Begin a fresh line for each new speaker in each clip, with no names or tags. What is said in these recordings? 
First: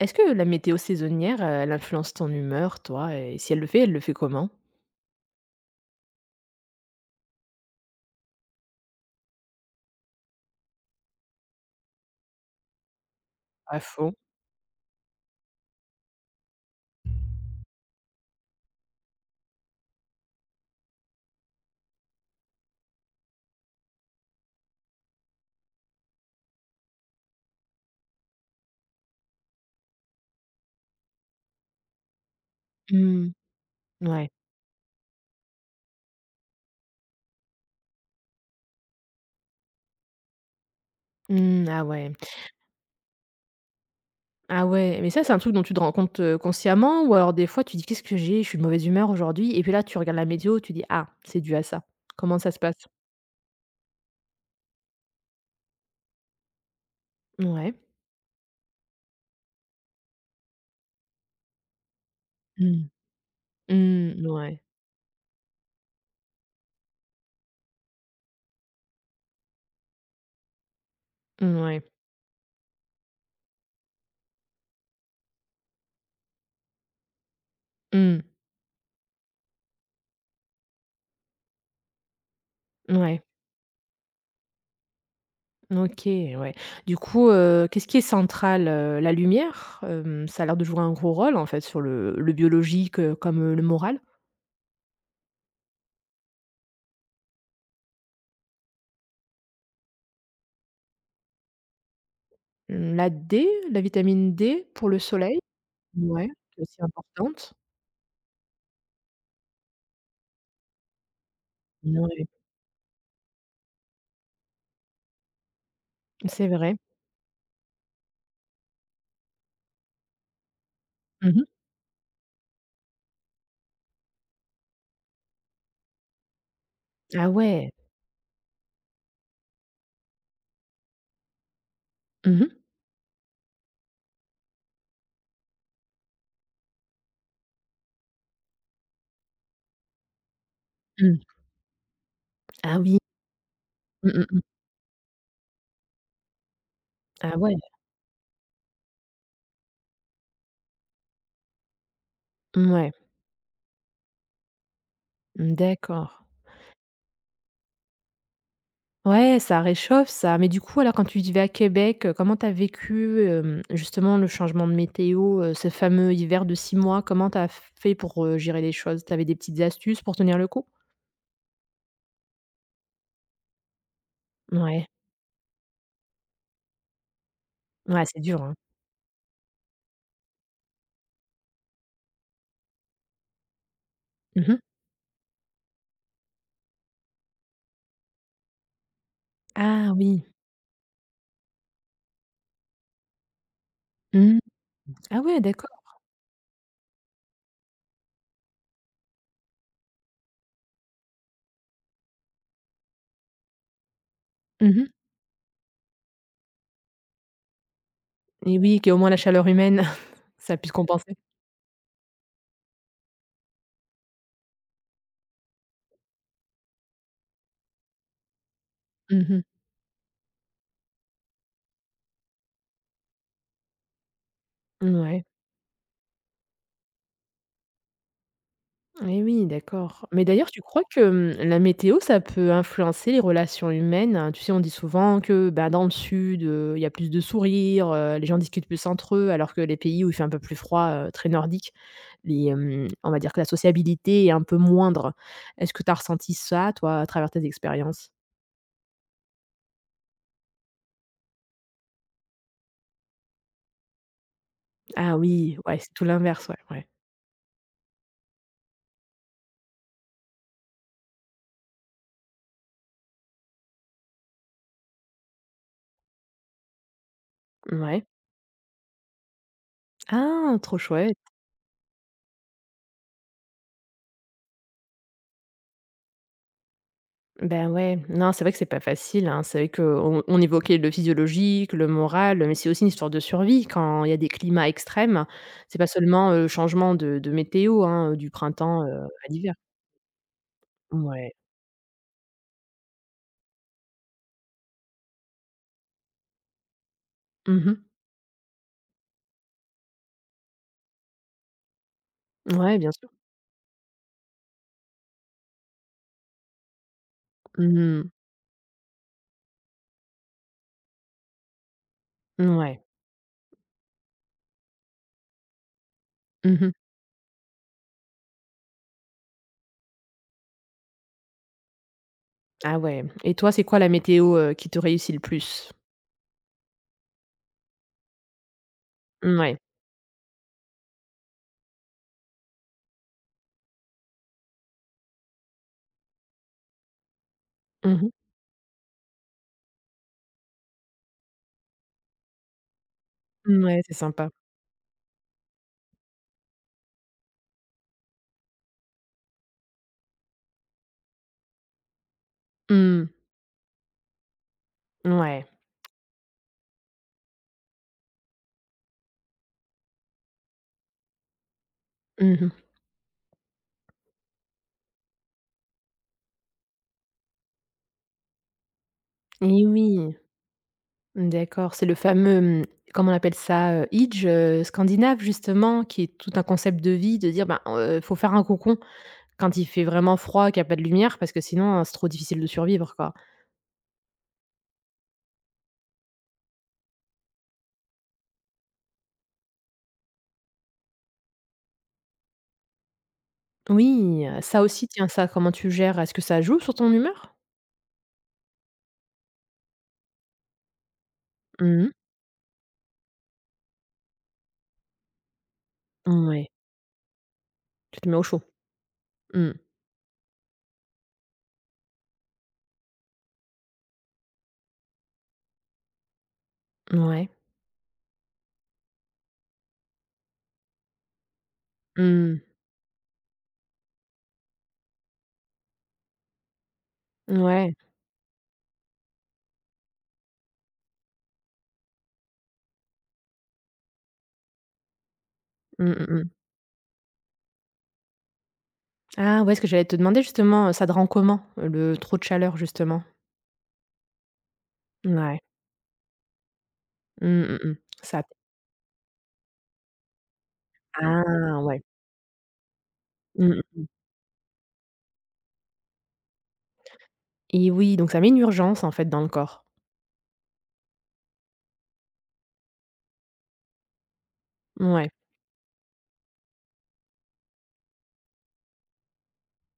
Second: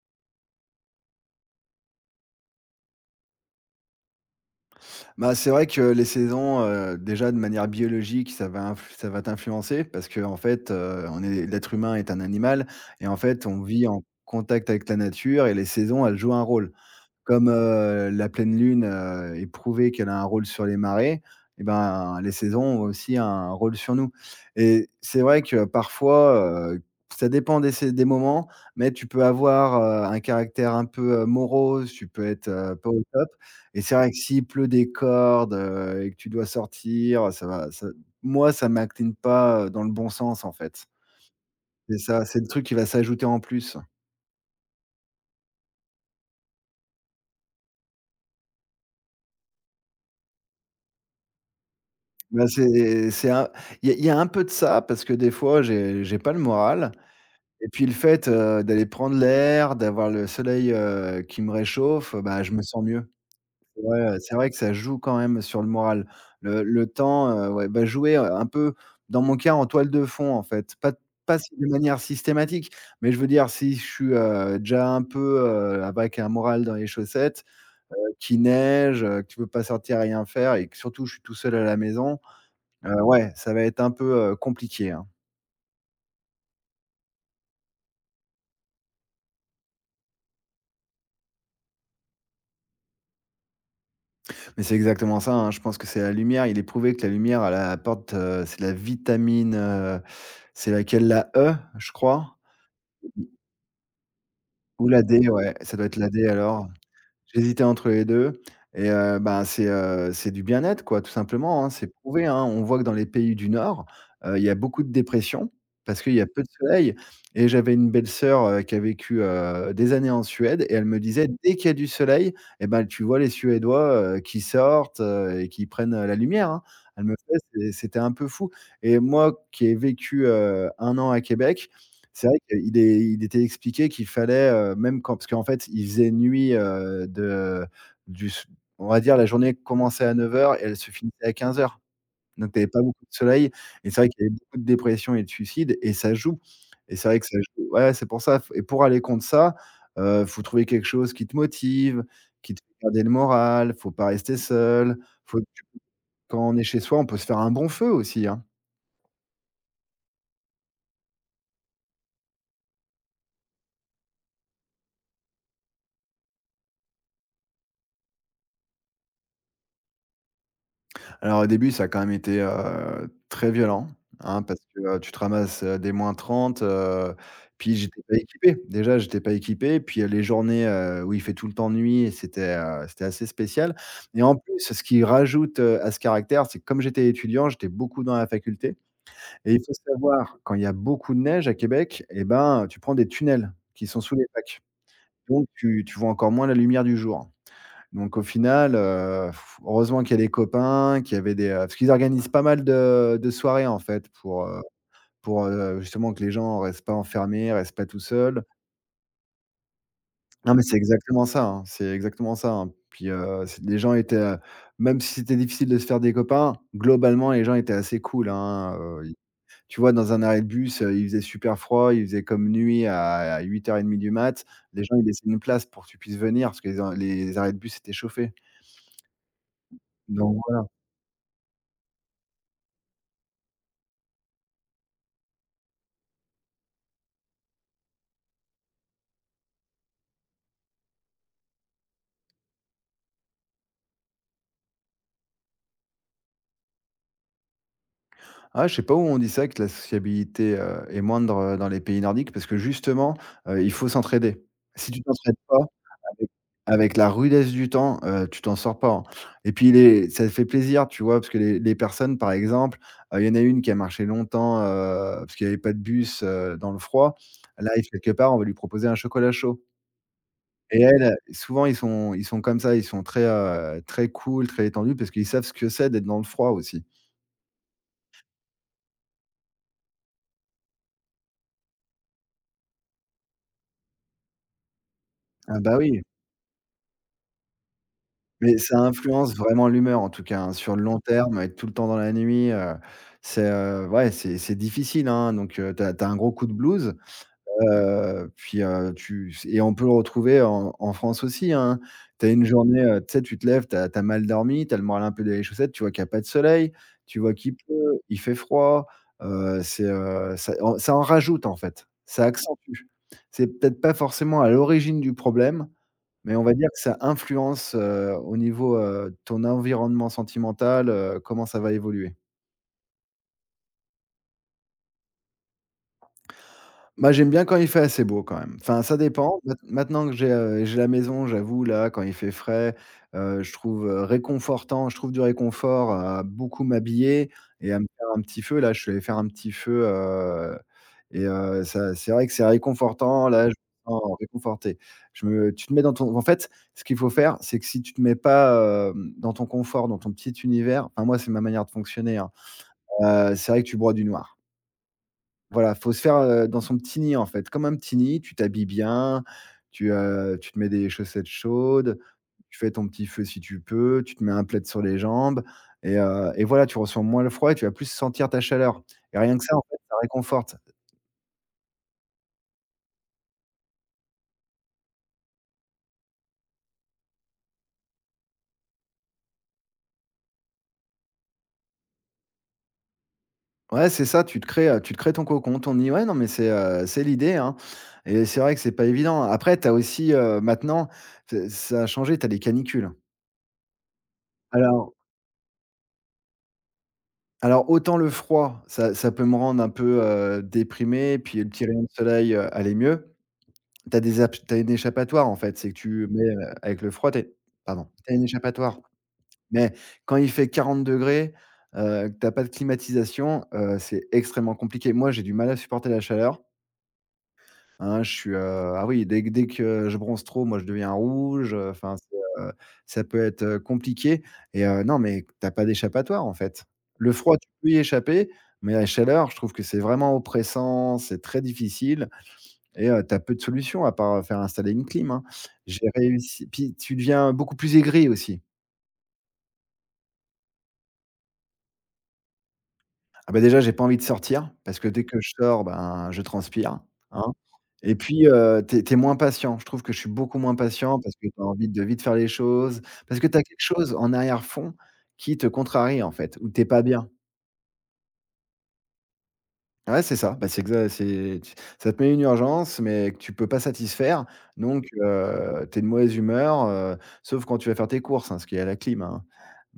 Est-ce que la météo saisonnière, elle influence ton humeur, toi? Et si elle le fait, elle le fait comment?
Bah, c'est vrai que les saisons, déjà de manière biologique, ça va t'influencer parce que en fait, on est l'être humain est un animal et en fait, on
À
vit en
fond.
contact avec la nature et les saisons, elles jouent un rôle. Comme, la pleine lune, est prouvée qu'elle a un rôle sur les marées, et ben, les saisons ont aussi un rôle sur nous et c'est vrai que parfois, ça dépend des moments, mais tu peux avoir, un caractère un peu, morose, tu peux être, pas au top
Mmh.
et c'est vrai que
Ouais.
s'il pleut des cordes, et que tu dois sortir, ça va ça moi, ça ne m'incline pas, dans le bon sens, en fait.
Mmh, ah
C'est
ouais.
ça, c'est le truc qui va s'ajouter en plus.
Ah ouais, mais ça, c'est un truc dont tu te rends compte, consciemment ou alors des fois tu dis: «Qu'est-ce que j'ai? Je suis de mauvaise humeur aujourd'hui» et puis là, tu regardes la météo, tu dis: «Ah, c'est dû à ça». Comment
Bah,
ça se passe?
c'est un il y a un peu de ça parce que des fois j'ai pas le moral et
Ouais.
puis le fait, d'aller prendre l'air, d'avoir le soleil, qui me réchauffe, bah, je me sens
Mmh.
mieux.
Ouais.
C'est vrai, heu,
Mmh,
c'est vrai que
ouais.
ça joue quand même sur le moral. Le temps, ouais, bah, jouer, un peu dans mon cas en toile de fond en fait, pas pas s de
Mouais.
manière systématique, mais je veux dire si je suis, déjà un peu, avec un moral dans les chaussettes,
Mmh.
qu'il neige, que tu peux pas sortir rien faire et que surtout je suis tout seul à la maison.
Ouais.
Ouais, ça va être un peu, compliqué, hein.
OK, ouais. Du coup, qu'est-ce qui est central? La lumière? Ça a l'air de jouer un gros rôle, en fait, sur le biologique, comme, le moral?
Mais c'est exactement ça, hein, je pense que c'est la lumière. Il est prouvé que la lumière, elle apporte, c'est la vitamine, c'est laquelle? La E, je crois?
Mmh, la D, la vitamine D
Ou
pour le
la D,
soleil,
ouais, ça doit être la D
ouais, qui est
alors.
aussi importante.
J'hésitais entre les 2 et bah, c'est du bien-être quoi, tout simplement, hein. C'est prouvé,
Ouais,
hein. On voit que dans les pays du Nord, il y a beaucoup de dépression parce qu'il y a peu de
c'est vrai.
soleil et j'avais une belle-sœur, qui a vécu, des années en Suède et elle me disait:
Mmh.
«Dès qu'il y a du soleil et ben, tu vois les Suédois, qui sortent, et qui prennent, la lumière, hein». Elle me
Ah
fait
ouais.
c'est c'était un peu fou et moi qui ai vécu, 1 an à Québec, c'est vrai
Mmh mh.
qu'il était expliqué qu'il fallait, même quand parce qu'en fait, il faisait nuit, de du s on va dire la journée commençait à 9 heures et elle se
Mmh.
finissait à 15 heures. Donc tu avais
Ah
pas
oui.
beaucoup de soleil et c'est vrai
Mmh
qu'il
mh,
y avait
mmh.
beaucoup de dépressions et de suicides et ça joue et c'est vrai que
Ah
ça
ouais.
joue, ouais, c'est pour ça. F Et pour aller contre ça, faut trouver quelque chose qui te motive, qui te fait
Mouais.
garder le moral, faut pas rester seul, faut
Mmh,
tu
d'accord.
quand on est chez soi, on peut se faire un bon feu aussi, hein.
Ouais, ça réchauffe ça. Mais du coup alors quand tu vivais à Québec, comment tu as vécu, justement le changement de météo, ce fameux hiver de 6 mois? Comment tu as fait pour, gérer les choses? Tu avais des petites astuces pour tenir le coup?
Alors au début, ça a quand même été, très violent, hein, parce que,
Ouais.
tu te ramasses, des -30, puis j'étais
Ouais,
pas
c'est dur, hein.
équipé. Déjà, j'étais pas équipé, puis, les journées, où il fait tout le temps nuit et c'était assez spécial et en
Mmh
plus,
mh.
ce qui rajoute, à ce caractère, c'est que comme j'étais étudiant, j'étais beaucoup dans la faculté et il faut
Ah oui.
savoir, quand il y a beaucoup de neige à Québec et ben, tu prends des tunnels qui sont sous les
Mmh.
facs,
Ah ouais,
donc
d'accord.
tu vois encore moins la lumière du jour. Donc au final, heureusement qu'il y a des copains, qu'il y avait des, parce qu'ils organisent pas mal de soirées en fait pour, heu
Mmh mh.
pour, heu, justement que les gens restent pas enfermés, restent pas tout seuls.
Et oui, qu'il y ait au moins la chaleur humaine,
Non
ça
mais
puisse
c'est
compenser.
exactement ça, hein, c'est exactement ça, hein. Puis, c'est les gens étaient, même si c'était difficile de se faire des copains, globalement les gens étaient assez cool, hein, ils
Mmh mh.
tu vois dans un arrêt de bus, il faisait super froid, il faisait comme nuit à 8h30 du mat. Les gens, ils laissaient une place pour que tu puisses venir parce que les arrêts de bus étaient chauffés.
Et oui, d'accord. Mais
Donc
d'ailleurs, tu crois que, mmh, la météo, ça peut influencer les relations humaines? Hein? Tu sais, on dit souvent que, bah, dans le sud, il y a plus de sourires, les gens discutent plus entre eux, alors que les pays où il fait un peu plus froid, très nordique, les, on va dire que la sociabilité est un peu moindre. Est-ce que tu as ressenti ça, toi, à travers tes expériences?
Ah, je sais pas où on dit ça que la sociabilité, est moindre, dans les pays nordiques parce que justement, il faut s'entraider. Si tu
Ah
t'entraides pas
oui, ouais, c'est tout
avec
l'inverse, ouais, ouais.
avec la rudesse du temps, tu t'en sors pas, hein, et puis les ça fait plaisir, tu vois? Parce que les personnes, par exemple, il y en a une qui a marché longtemps, parce qu'il y avait pas de bus, dans le froid. Elle arrive
Ouais.
quelque part, on va lui proposer un chocolat chaud
Ah! Trop
et
chouette.
souvent ils sont comme ça, ils sont très, très cool, très détendus parce qu'ils savent ce que c'est d'être dans le froid aussi.
Ben, ouais, non, c'est vrai que c'est pas facile, hein. C'est vrai qu'on évoquait le physiologique, le moral, mais c'est aussi une histoire de survie quand il y a des climats extrêmes.
Ah bah,
C'est pas
oui.
seulement, le changement de météo, hein, du
Mais ça
printemps, à
influence
l'hiver.
vraiment l'humeur en tout cas, hein, sur le long
Ouais.
terme, être tout le temps dans la nuit, ouais, c'est difficile, hein, donc tu as un gros coup de blues,
Mmh.
puis, tu c et on peut le retrouver en France aussi, hein. Tu as une
Ouais,
journée,
bien sûr.
tu sais, tu te lèves, tu as mal dormi, tu as le moral un peu dans les chaussettes, tu vois qu'il y a pas de soleil, tu vois qu'il pleut,
Mmh.
il fait froid, ça en rajoute en fait, ça
Ouais.
accentue. C'est peut-être pas forcément à l'origine du problème, mais on va dire
Mmh.
que ça influence, au niveau, ton environnement sentimental, comment ça va évoluer.
Ah ouais et toi, c'est quoi la météo, qui te réussit le plus?
Bah, j'aime bien quand il fait assez beau quand même. Enfin, ça dépend. Maint
Ouais,
maintenant que j'ai la maison, j'avoue, là, quand il fait frais, je trouve, réconfortant, je trouve du réconfort à beaucoup m'habiller et à me
Mmh
faire
mh.
un petit feu. Là, je suis allé faire un petit feu, ça, c'est vrai que c'est réconfortant. Là, je me
C'est
sens
sympa.
réconforté. Je me Tu te mets dans ton en fait, ce qu'il faut faire, c'est que si tu te mets pas, dans ton confort, dans ton petit univers, enfin moi, c'est ma manière de fonctionner, hein,
Mmh.
c'est vrai que tu broies du noir.
Ouais.
Voilà, faut se faire, dans son petit nid, en fait. Comme un petit nid, tu t'habilles bien, tu te mets des chaussettes chaudes,
Mmh
tu
mh.
fais ton petit feu si tu peux, tu te mets un plaid sur les jambes et voilà, tu ressens moins le froid et tu vas plus sentir ta chaleur et rien que ça, en
Eh
fait, ça
oui.
réconforte.
D'accord, c'est le fameux, mmh, comment on appelle ça? Idj, scandinave justement, qui est tout un concept de vie, de dire, ben, faut faire un cocon quand il fait vraiment froid, qu'il y a pas de lumière parce que sinon, c'est trop difficile de survivre, quoi.
Ouais, c'est ça, tu te crées ton cocon, ton nid. Ouais, non, mais c'est l'idée, hein, et c'est vrai que c'est pas évident. Après, tu as aussi, maintenant, c'est ça a changé, tu as les canicules.
Oui, ça aussi,
Alors
tiens, ça, comment tu gères? Est-ce que ça joue sur ton humeur?
Alors autant le froid, ça peut me rendre un peu, déprimé, puis le petit rayon
Mmh
de
mh.
soleil, allait mieux. Tu as des abs tu une échappatoire en fait, c'est que tu mets, avec le froid,
Tu te
tu as
mets
une
au chaud.
échappatoire.
Mmh.
Mais quand il fait 40°, que tu as pas de climatisation, c'est extrêmement compliqué. Moi, j'ai du mal à supporter la chaleur.
Ouais.
Hein, ah oui, dès que je bronze trop, moi, je deviens rouge, enfin, c'est,
Mmh.
heu, ça peut être, compliqué, et non, mais t'as pas d'échappatoire, en fait. Le froid, tu peux
Ouais.
y échapper, mais la chaleur, je trouve que c'est vraiment oppressant, c'est très difficile et tu peu de solutions à part, faire installer une clim, hein. J'ai
Mmh, mmh mh.
réussi, puis tu deviens beaucoup plus aigri aussi.
Ah ouais, ce que j'allais te demander justement, ça te rend comment, le trop de chaleur justement?
Ah bah, déjà, j'ai pas envie de sortir parce que dès que je
Ouais.
sors, ben, je transpire, hein,
Mmh, mmh mh.
et
Ça
puis, tu es moins patient. Je trouve que je suis beaucoup moins patient parce que tu as
ah
envie de
ouais.
vite faire les choses, parce que tu as quelque
Mmh.
chose en arrière-fond qui te contrarie, en fait, où tu es pas bien.
Et oui, donc ça met une urgence, en fait, dans le corps.
Ouais, c'est ça. Bah, c'est exa c'est tu ça te met une urgence, mais que tu peux pas satisfaire, donc
Ouais,
tu es de mauvaise humeur, sauf quand tu vas faire tes courses, hein, ce qui est à la clim, hein,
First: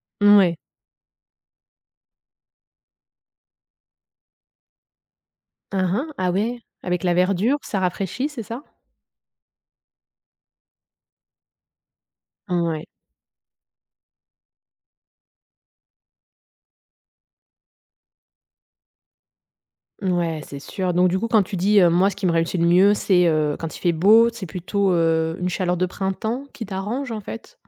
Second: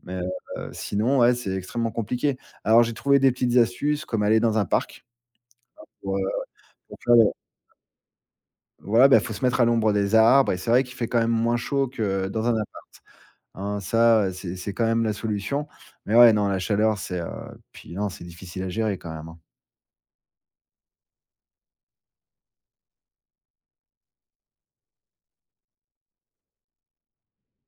mais
ouais.
sinon, ouais, c'est extrêmement compliqué. Alors j'ai trouvé des petites astuces comme aller dans un parc
Hein, hein.
pour, heu,
Ah ouais?
pour
Avec
faire.
la verdure, ça rafraîchit, c'est ça?
Voilà, bah, faut se mettre à l'ombre des arbres et c'est vrai qu'il fait quand même moins chaud que dans un appart,
Ouais,
hein, ça, c'est quand même la solution. Mais ouais, non, la chaleur, c'est, puis non, c'est difficile à gérer quand même, hein.
ouais, c'est sûr. Donc du coup, quand tu dis, «Moi, ce qui me réussit le mieux, c'est, quand il fait beau», c'est plutôt, une chaleur de printemps qui t'arrange, en fait?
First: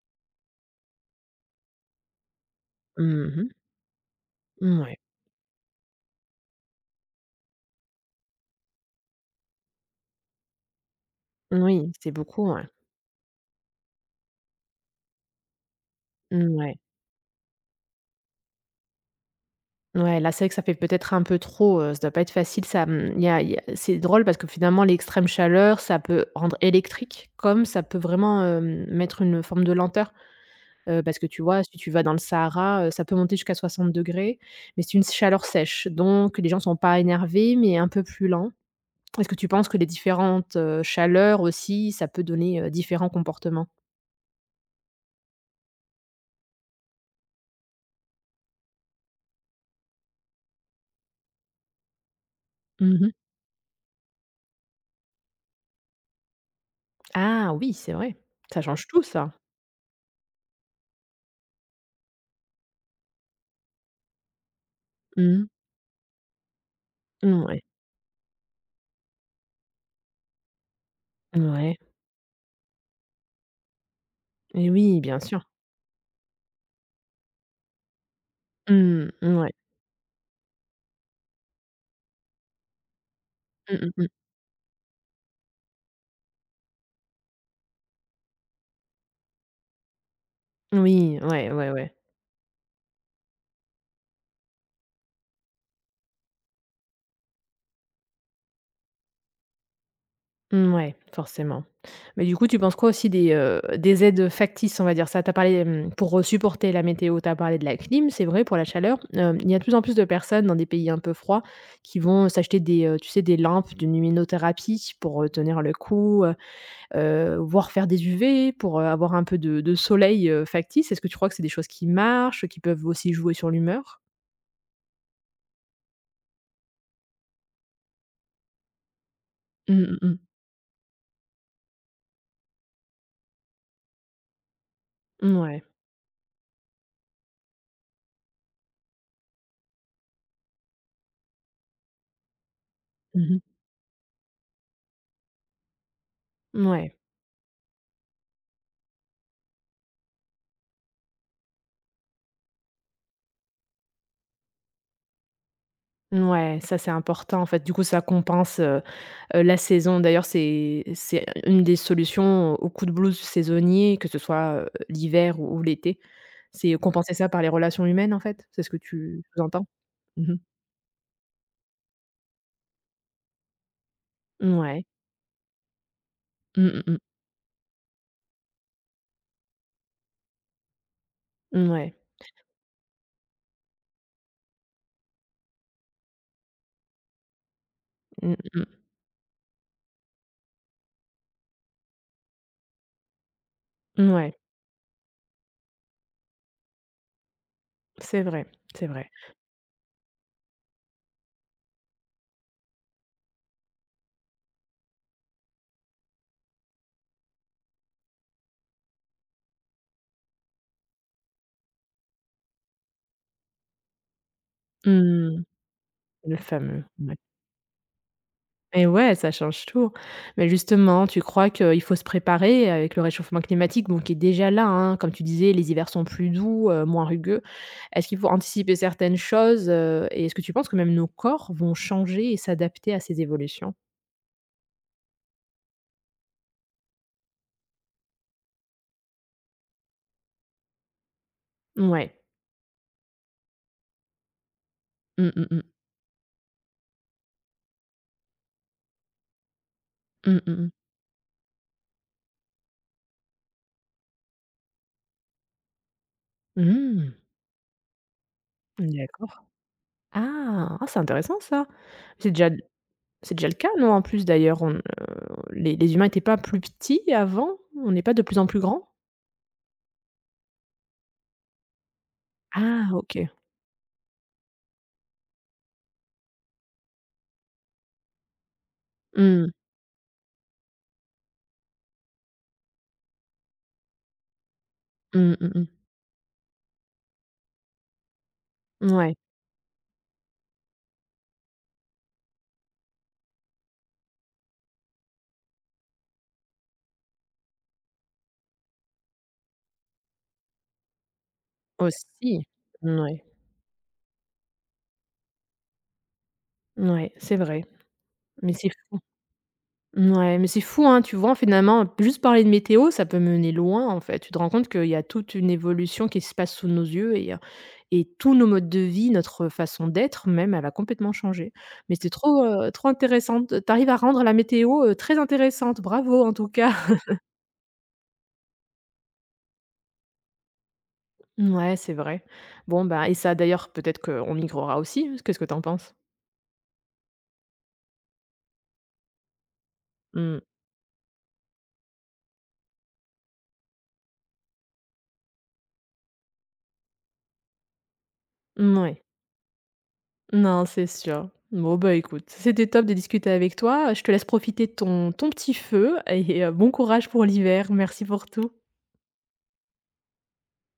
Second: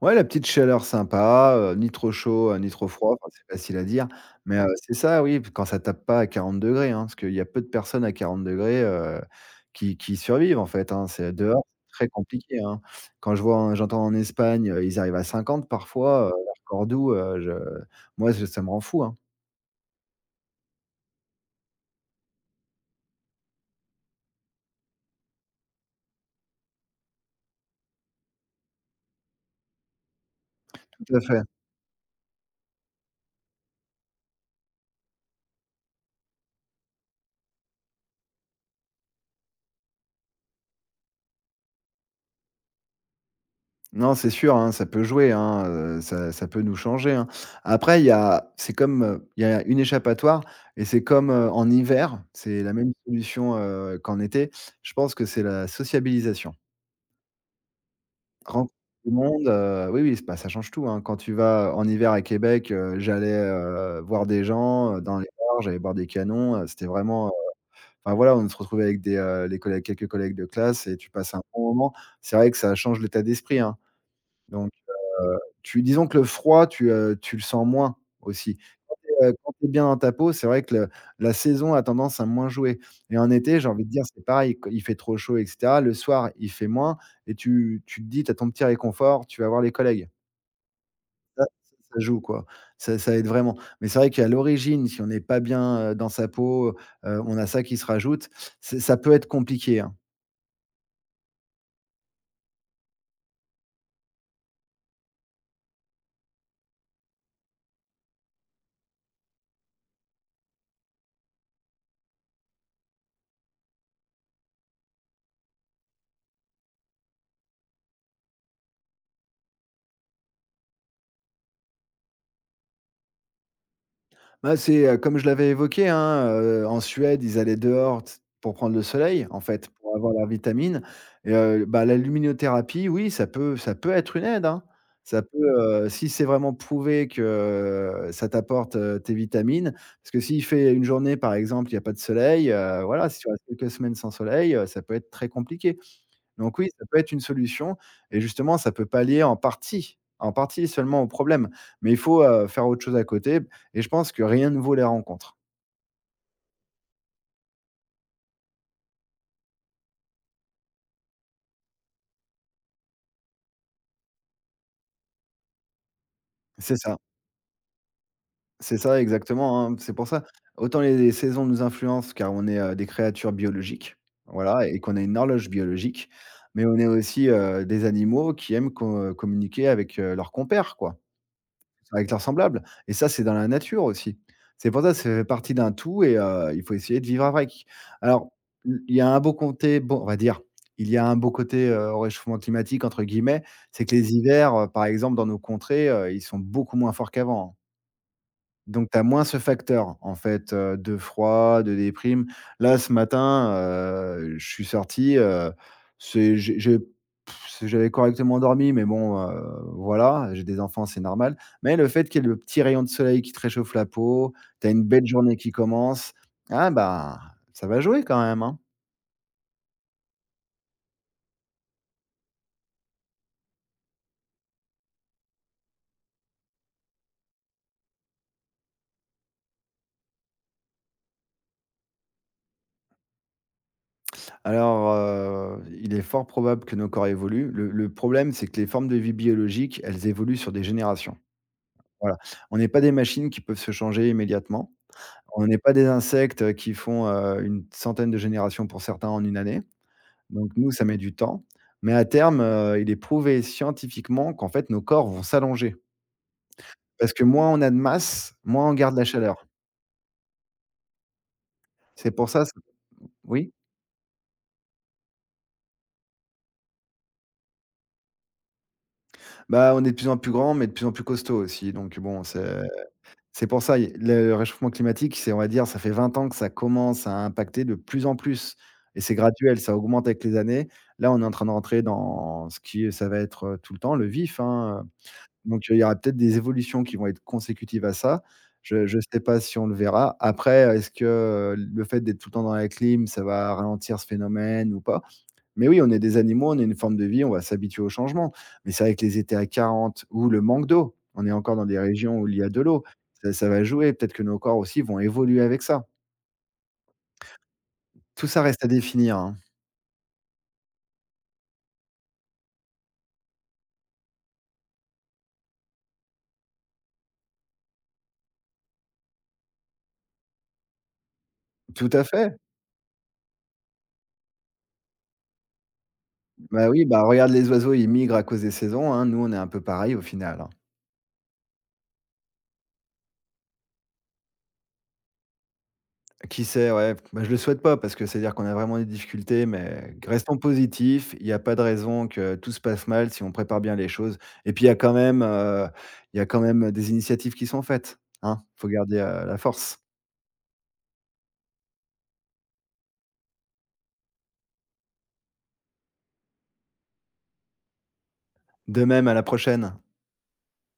Ouais, la petite chaleur sympa, ni trop chaud, ni trop froid, enfin,
Mmh.
c'est facile à dire, mais c'est
Ouais.
ça, oui, quand ça tape pas à 40°, hein, parce qu'il y a peu de personnes à 40°, heu, qui survivent, en fait, hein. C'est dehors, c'est
Oui,
très
c'est beaucoup,
compliqué,
ouais.
hein. Quand je vois en j'entends en Espagne, ils arrivent à 50 parfois, leur
Mouais.
Cordoue, je moi, je ça me rend fou, hein.
Ouais, ouais, là, c'est vrai que ça fait peut-être un peu trop, ça doit pas être facile, ça, mmh, il y a c'est drôle parce que finalement, l'extrême chaleur, ça peut rendre électrique, comme ça peut vraiment, mettre une forme de lenteur.
Tout
Parce
à
que tu
fait.
vois, si tu vas dans le Sahara, ça peut monter jusqu'à 60 degrés, mais c'est une chaleur sèche, donc les gens sont pas énervés, mais un peu plus lents. Est-ce que tu penses que les différentes, chaleurs aussi, ça peut donner, différents comportements?
Non, c'est sûr, hein, ça peut jouer, hein, ça peut nous changer, hein. Après, il y a c'est comme, il y a une échappatoire et c'est comme, en hiver, c'est la même
Mmh.
solution, qu'en été. Je pense que c'est la sociabilisation.
Ah oui, c'est vrai. Ça
Rencontrer
change tout
du
ça.
monde, oui, oui, bah, ça change tout, hein. Quand tu vas en hiver à Québec, j'allais, voir des gens, dans les
Mmh mh.
bars, j'allais boire des canons, c'était vraiment, enfin voilà, on se retrouvait avec des, les collègues quelques collègues de classe et tu passes un bon
Ouais.
moment. C'est vrai que ça change l'état d'esprit, hein. Donc,
Et oui, bien sûr.
Tu disons que le froid, tu le sens moins aussi.
Mmh,
Et
mouais.
quand tu es bien dans ta peau, c'est vrai que le la saison a tendance à moins jouer, et en été, j'ai
Mmh
envie de dire,
mh, mmh.
c'est pareil, q il fait trop chaud et cetera. Le soir, il fait moins, et tu te dis, tu as ton petit réconfort, tu vas voir les collègues.
Oui,
Ça
ouais, ouais,
ça
ouais.
ça joue quoi, ça aide vraiment. Mais c'est vrai qu'à l'origine, si on n'est pas bien, dans sa peau, on a ça qui se rajoute, c'est ça peut être compliqué, hein.
Mm, ouais, forcément. Mais du coup, tu penses quoi aussi des aides factices, on va dire ça? Tu as parlé, pour, supporter la météo, tu as parlé de la clim, c'est vrai, pour la chaleur. Il y a de plus en plus de personnes dans des pays un peu froids qui vont s'acheter des, tu sais, des lampes de luminothérapie pour, tenir le coup, voire faire des UV pour, avoir un peu de soleil, factice. Est-ce que tu crois que c'est des choses qui marchent, qui peuvent aussi jouer sur l'humeur?
Bah, c'est, comme je l'avais évoqué, hein, en Suède, ils allaient dehors t pour prendre le soleil, en fait,
Mmh,
pour
mmh
avoir
mh.
la vitamine. Et bah, la luminothérapie, oui, ça peut être une aide, hein. Ça peut,
Mouais.
si c'est vraiment prouvé que ça t'apporte, tes vitamines, parce que s'il fait une journée, par exemple, il y a pas de soleil, voilà, si tu
Mmh mh.
restes quelques semaines sans soleil, ça peut être très compliqué. Donc oui, ça
Mouais.
peut être une solution, et justement, ça peut pallier en partie seulement au problème, mais il faut, faire autre chose à côté, et je pense que rien ne vaut les rencontres.
Ça, c'est important, en fait. Du coup, ça compense. La saison d'ailleurs, c'est une des solutions aux coups de blues saisonniers, que ce soit, l'hiver ou l'été. C'est
C'est
ouais.
ça,
Compenser ça par les relations humaines, en fait? C'est ce que
c'est ça
tu
exactement,
entends.
hein. C'est pour ça,
Mmh ouais,
autant les saisons nous influencent car on est, des créatures biologiques, voilà, et
mouais.
qu'on a une horloge biologique, mais
Mmh
on est
mh mh.
aussi, des animaux qui aiment co communiquer avec, leurs compères, quoi.
Mouais.
Avec leurs semblables, et ça, c'est dans la nature aussi. C'est pour ça, ça fait partie d'un tout, et il faut essayer de vivre avec. Alors,
Mmh mh.
il y a un beau côté, bon, on va dire, il y a un beau côté, «au réchauffement climatique» entre guillemets, c'est que les hivers, par exemple, dans nos contrées, ils sont beaucoup moins forts qu'avant, hein.
C'est vrai, c'est
Donc tu as
vrai.
moins ce facteur, en fait, de froid, de déprime. Là, ce matin, je suis sorti, c'est j'ai pff, j'avais correctement dormi, mais bon, voilà, j'ai des enfants, c'est normal. Mais le fait qu'il y ait le petit rayon de soleil qui te réchauffe la peau, tu as une belle journée
Mmh.
qui commence,
Le
ah
fameux, ouais.
bah, ça va jouer quand même, hein.
Et ouais, ça change tout. Mais justement, tu crois qu'il faut se préparer avec le réchauffement climatique, bon, qui est déjà là, hein, comme tu disais, les hivers sont plus doux, moins rugueux. Est-ce qu'il faut anticiper certaines choses, et est-ce que tu penses que même nos corps vont changer et s'adapter à ces évolutions?
Alors, il est fort probable que nos corps évoluent. Le problème, c'est que les formes de vie biologiques, elles évoluent sur des générations.
Ouais.
Voilà. On n'est pas des machines qui peuvent se changer immédiatement.
Mmh
On
mh
n'est
mh.
pas des insectes, qui font, une centaine de générations pour certains en une année.
Mmh
Donc
mh mh.
nous, ça met du temps. Mais à terme, il est prouvé scientifiquement qu'en fait, nos corps vont s'allonger. Parce que moins on a de masse, moins on
Mmh,
garde la
d'accord.
chaleur.
Ah! Ah, c'est intéressant ça.
C'est pour
C'est
ça,
déjà
c
c'est déjà
oui?
le cas, non? En plus d'ailleurs, on, les humains n'étaient pas plus petits avant? On n'est pas de plus en plus grands?
Bah, on est de plus en plus grand, mais de plus en plus costaud aussi. Donc bon, c'est
Ah OK.
c'est pour ça, il le réchauffement climatique, c'est, on va dire, ça fait 20 ans que ça commence à impacter de plus en plus, et c'est
Mmh.
graduel, ça augmente avec les années. Là, on est en train de rentrer dans ce qui ça va être, tout le temps le vif, hein.
Mmh mh mh.
Donc, il y aura peut-être des évolutions qui vont être consécutives à ça. Je
Ouais
sais pas si on le verra. Après, est-ce que, le fait d'être tout le temps dans la clim, ça va ralentir ce phénomène ou pas? Mais oui, on est des animaux, on a une forme de vie, on va s'habituer au changement. Mais c'est vrai que les étés à 40 ou le manque d'eau, on est encore dans des régions où il y
aussi.
a de l'eau,
Ouais,
ça ça va jouer. Peut-être que nos corps aussi vont évoluer avec ça.
ouais, c'est vrai,
Tout ça
mais
reste à
c'est fou.
définir, hein.
Ouais, mais c'est fou, hein, tu vois? Finalement, juste parler de météo, ça peut mener loin, en fait. Tu te rends compte qu'il y a toute une évolution qui se passe sous nos yeux et tous nos modes de vie, notre façon d'être même, elle a complètement changé.
Tout
Mais
à
c'est
fait.
trop, trop intéressant. Tu arrives à rendre la météo, très intéressante. Bravo, en tout
Bah,
cas.
oui, bah, regarde les oiseaux, ils migrent à cause des saisons, hein. Nous, on est un peu pareil au final, hein.
Ouais, c'est vrai. Bon, bah et ça, d'ailleurs, peut-être qu'on migrera aussi. Qu'est-ce que t'en penses?
Qui sait, ouais. Bah, je le souhaite pas parce que c'est-à-dire qu'on a vraiment des difficultés, mais restons
Mmh.
positifs. Il y a pas de raison que tout se passe mal si on prépare bien les choses. Et puis il y a quand même, il y a quand même des initiatives qui sont faites, hein. Faut garder,
Mouais.
la force.
Non, c'est sûr. Bon, bah, écoute, c'était top de discuter avec toi. Je te laisse profiter de ton petit feu et bon courage pour l'hiver. Merci pour tout.
De même, à la prochaine.